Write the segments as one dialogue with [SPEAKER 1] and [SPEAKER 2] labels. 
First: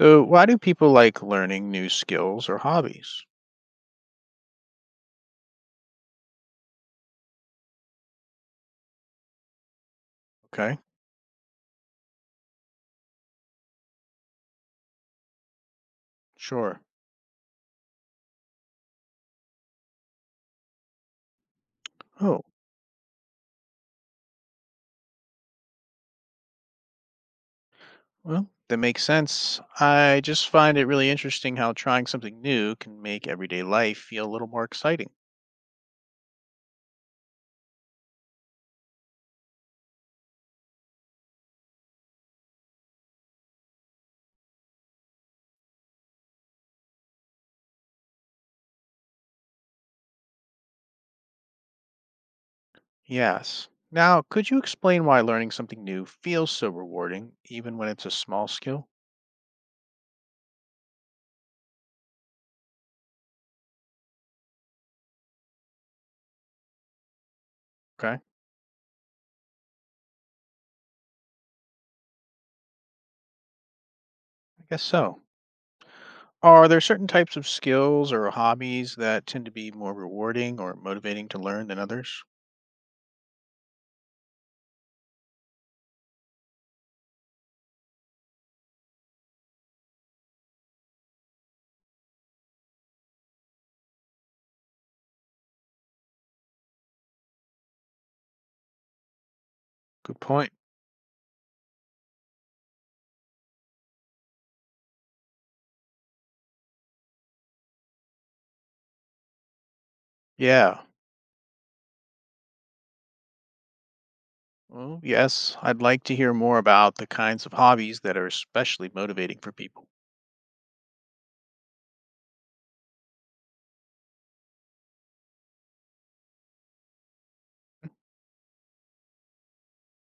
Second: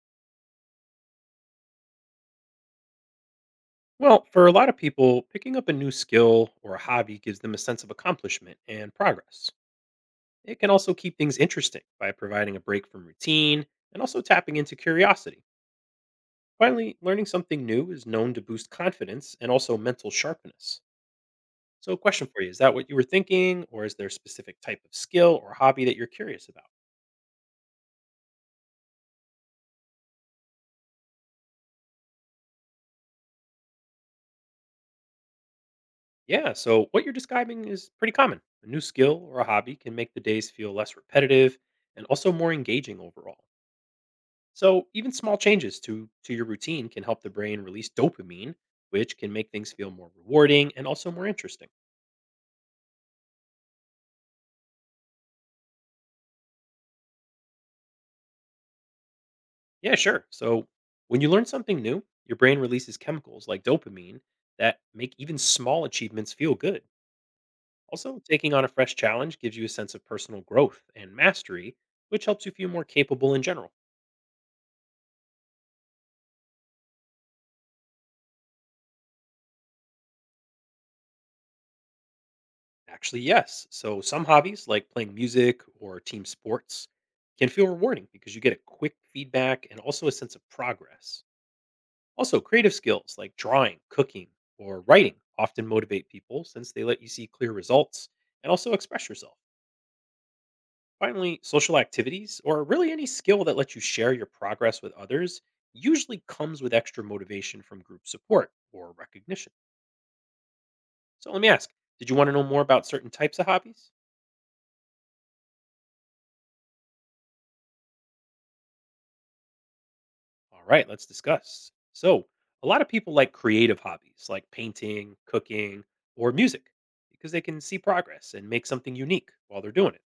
[SPEAKER 1] So, why do people like learning new skills or hobbies?
[SPEAKER 2] Well, for a lot of people, picking up a new skill or a hobby gives them a sense of accomplishment and progress. It can
[SPEAKER 1] Okay,
[SPEAKER 2] also keep things interesting by providing a break from routine and also tapping into curiosity.
[SPEAKER 1] sure.
[SPEAKER 2] Finally, learning something new is known to boost confidence and also mental sharpness. So, a question for
[SPEAKER 1] Oh,
[SPEAKER 2] you is that what you were thinking, or is there a specific type of skill or hobby that you're curious about?
[SPEAKER 1] well, that makes sense. I just find it really interesting how trying something new can make everyday life feel a little more exciting.
[SPEAKER 2] Yeah, so what you're describing is pretty common. A new skill or a hobby can make the days feel less repetitive and also more engaging overall. So, even small changes to your routine can help the brain release dopamine, which can make things feel more rewarding and also more interesting.
[SPEAKER 1] Yes. Now, could you explain why learning something new feels so rewarding, even when it's a small skill?
[SPEAKER 2] Yeah, sure. So, when you learn something new, your brain releases chemicals like dopamine that make even small achievements feel good.
[SPEAKER 1] Okay, I
[SPEAKER 2] Also, taking on a fresh challenge gives you a sense of personal growth and mastery, which helps you feel more capable in general.
[SPEAKER 1] guess so. Are there certain types of skills or hobbies that tend to be more rewarding or motivating to learn than others?
[SPEAKER 2] Actually, yes. So, some hobbies like playing music or team sports can feel rewarding because you get a quick feedback and also a sense of progress. Also, creative skills like drawing, cooking, or writing often motivate people since they let you see clear results and also express yourself.
[SPEAKER 1] Good point.
[SPEAKER 2] Finally, social activities, or really any skill that lets you share your progress with others, usually comes with extra motivation from group support or recognition.
[SPEAKER 1] Yeah,
[SPEAKER 2] So let me ask, did you want to know more about certain types of hobbies?
[SPEAKER 1] well, yes, I'd like to hear more about the kinds of hobbies that are especially motivating for people.
[SPEAKER 2] All right, let's discuss. So, a lot of people like creative hobbies like painting, cooking, or music because they can see progress and make something unique while they're doing it.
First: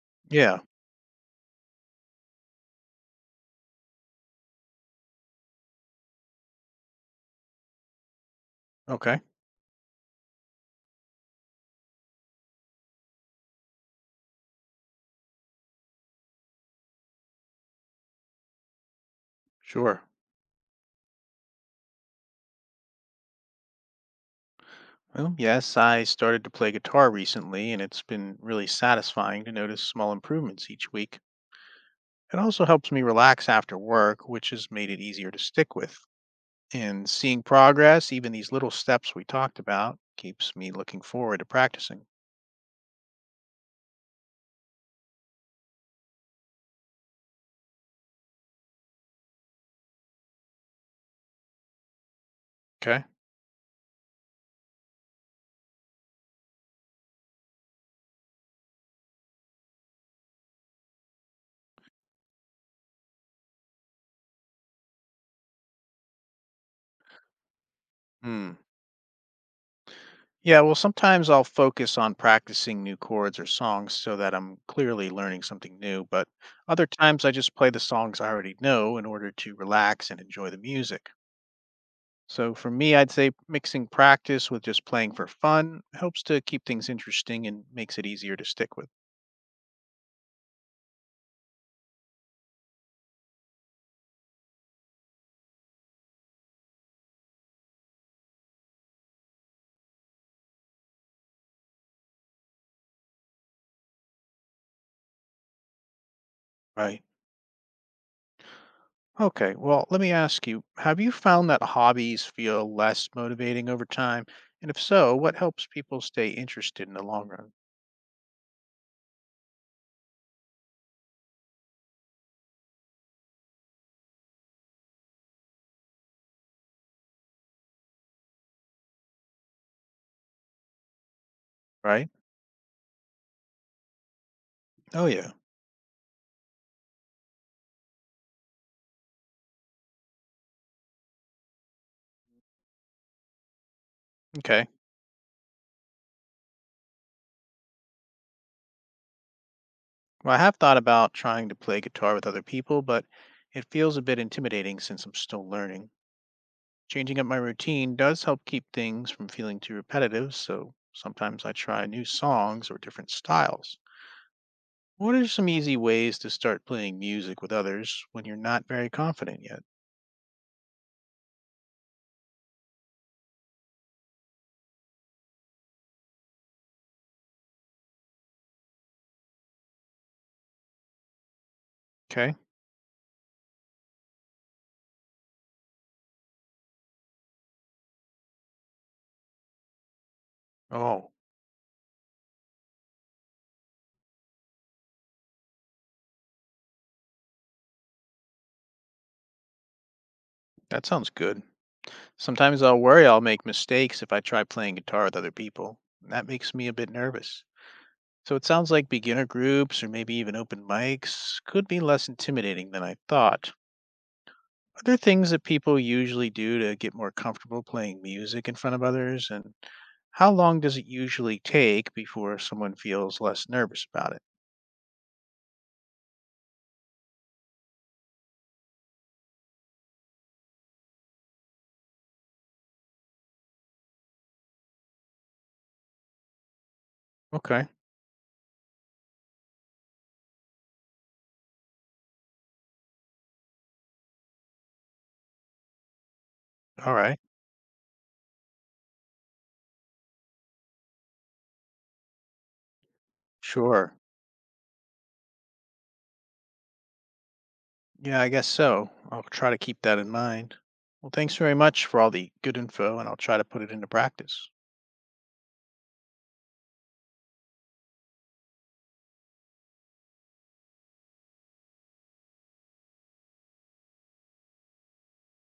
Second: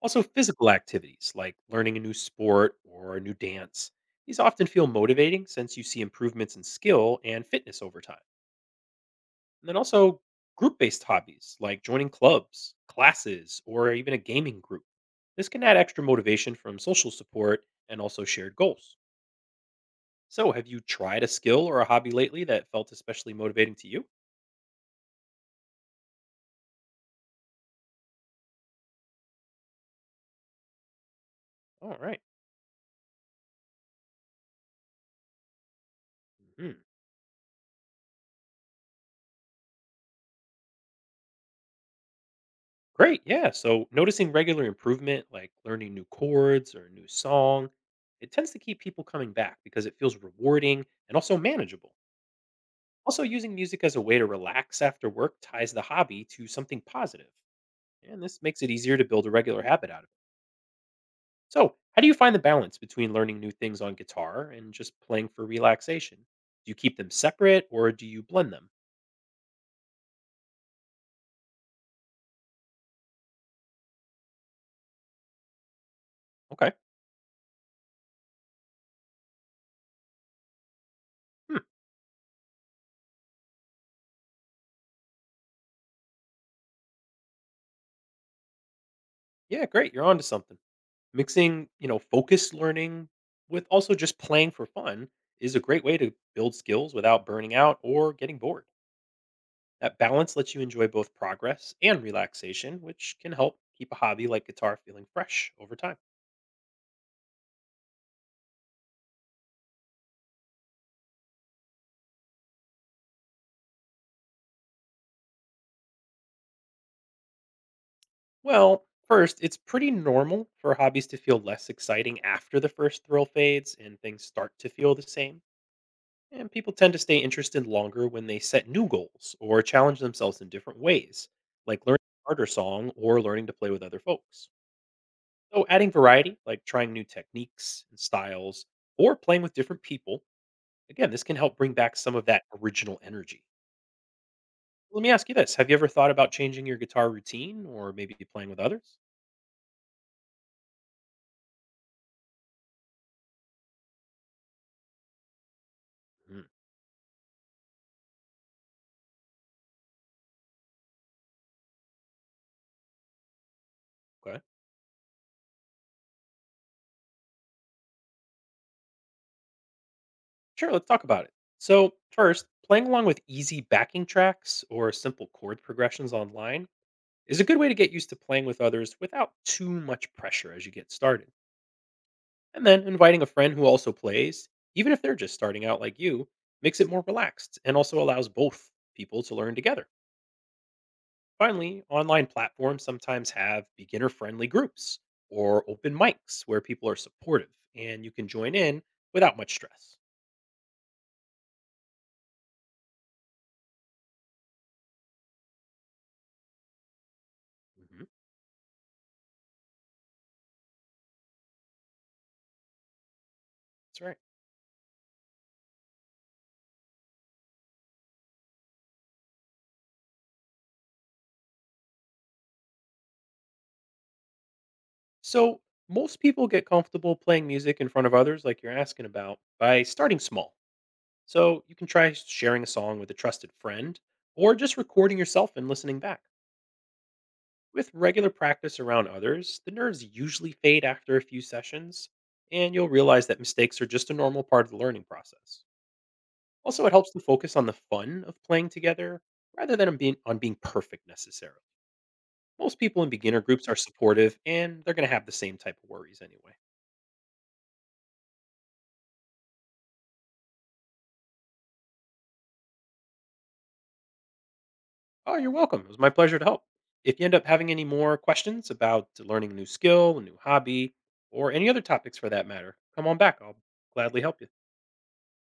[SPEAKER 2] Also,
[SPEAKER 1] Yeah,
[SPEAKER 2] physical activities like learning a new sport or a new dance. These often feel motivating since you see improvements in skill and fitness over time.
[SPEAKER 1] okay,
[SPEAKER 2] And then also, group based hobbies like joining clubs, classes, or even a gaming group. This can add extra motivation from social support and also shared goals.
[SPEAKER 1] sure.
[SPEAKER 2] So, have you tried a skill or a hobby lately that felt especially motivating to you?
[SPEAKER 1] Well, yes, I started to play guitar recently, and it's been really satisfying to notice small improvements each week.
[SPEAKER 2] All right.
[SPEAKER 1] It also helps me relax after work, which has made it easier to stick with.
[SPEAKER 2] Mhm.
[SPEAKER 1] And seeing progress, even these little steps we talked about, keeps me looking forward to practicing.
[SPEAKER 2] Great. Yeah. So noticing regular improvement, like learning new chords or a new song, it tends to keep people coming back because it feels rewarding and also manageable.
[SPEAKER 1] Okay.
[SPEAKER 2] Also, using music as a way to relax after work ties the hobby to something positive, and this makes it easier to build a regular habit out of it. So, how do you find the balance between learning new things on guitar and just playing for relaxation? Do you keep them separate or do you blend
[SPEAKER 1] Hmm.
[SPEAKER 2] them?
[SPEAKER 1] Yeah, well, sometimes I'll focus on practicing new chords or songs so that I'm clearly learning something new, but
[SPEAKER 2] Okay.
[SPEAKER 1] other times I just play the songs I already know in order to relax and enjoy the music.
[SPEAKER 2] Hmm.
[SPEAKER 1] So for me, I'd say mixing practice with just playing for fun helps to keep things interesting and makes it easier to stick with.
[SPEAKER 2] Yeah, great. You're onto something. Mixing, focused learning with also just playing for fun is a great way to build skills without burning out or getting bored. That balance lets you enjoy both progress and relaxation, which can help keep a hobby like guitar feeling fresh over time.
[SPEAKER 1] Right. Okay, well, let me ask you, have you found that hobbies feel less motivating over time? And if so, what helps people stay interested in the long run?
[SPEAKER 2] Well, first, it's pretty normal for hobbies to feel less exciting after the first thrill fades and things start to feel the same. And people tend to stay interested longer when they set new goals or challenge themselves in different ways, like learning
[SPEAKER 1] Right?
[SPEAKER 2] a harder song or learning to play with other folks.
[SPEAKER 1] Oh, yeah.
[SPEAKER 2] So, adding variety, like trying new techniques and styles, or playing with different people, again, this can help bring back some of that original energy.
[SPEAKER 1] Okay.
[SPEAKER 2] Let me ask you this, have you ever thought about changing your guitar routine or maybe playing with others?
[SPEAKER 1] Well, I have thought about trying to play guitar with other people, but it feels a bit intimidating since I'm still learning.
[SPEAKER 2] Mm,
[SPEAKER 1] Changing up my routine does help keep things from feeling too repetitive, so sometimes I try new songs or different styles.
[SPEAKER 2] okay.
[SPEAKER 1] What are some easy ways to start playing music with others when you're not very confident yet?
[SPEAKER 2] Sure, let's talk about it. So, first, playing along with easy backing tracks or simple chord progressions online is a good way to get used to playing with others without too much pressure as you get started.
[SPEAKER 1] Okay.
[SPEAKER 2] And then inviting a friend who also plays, even if they're just starting out like you, makes it more relaxed and also allows both people to learn together.
[SPEAKER 1] Oh,
[SPEAKER 2] Finally, online platforms sometimes have beginner friendly groups or open mics where people are supportive and you can join in without much stress.
[SPEAKER 1] that sounds good. Sometimes I'll worry I'll make mistakes if I try playing guitar with other people, and that makes me a bit nervous.
[SPEAKER 2] Hmm.
[SPEAKER 1] So it sounds like beginner groups or maybe even open mics could be less intimidating than I thought.
[SPEAKER 2] That's right.
[SPEAKER 1] Are there things that people usually do to get more comfortable playing music in front of others? And how long does it usually take before someone feels less nervous about it?
[SPEAKER 2] So, most people get comfortable playing music in front of others, like you're asking about, by starting small. So, you can try sharing a song with a trusted friend or just recording yourself and listening back.
[SPEAKER 1] Okay.
[SPEAKER 2] With regular practice around others, the nerves usually fade after a few sessions, and you'll realize that mistakes are just a normal part of the learning process. Also, it
[SPEAKER 1] All
[SPEAKER 2] helps to
[SPEAKER 1] right.
[SPEAKER 2] focus on the fun of playing together rather than on being perfect necessarily. Most people in beginner groups are
[SPEAKER 1] Sure.
[SPEAKER 2] supportive and they're going to have the same type of worries anyway.
[SPEAKER 1] Yeah, I guess so. I'll try to keep that in mind. Well, thanks very much for all the good info, and I'll try to put it into practice.
[SPEAKER 2] Oh, you're welcome. It was my pleasure to help. If you end up having any more questions about learning a new skill, a new hobby, or any other topics for that matter, come on back. I'll gladly help you.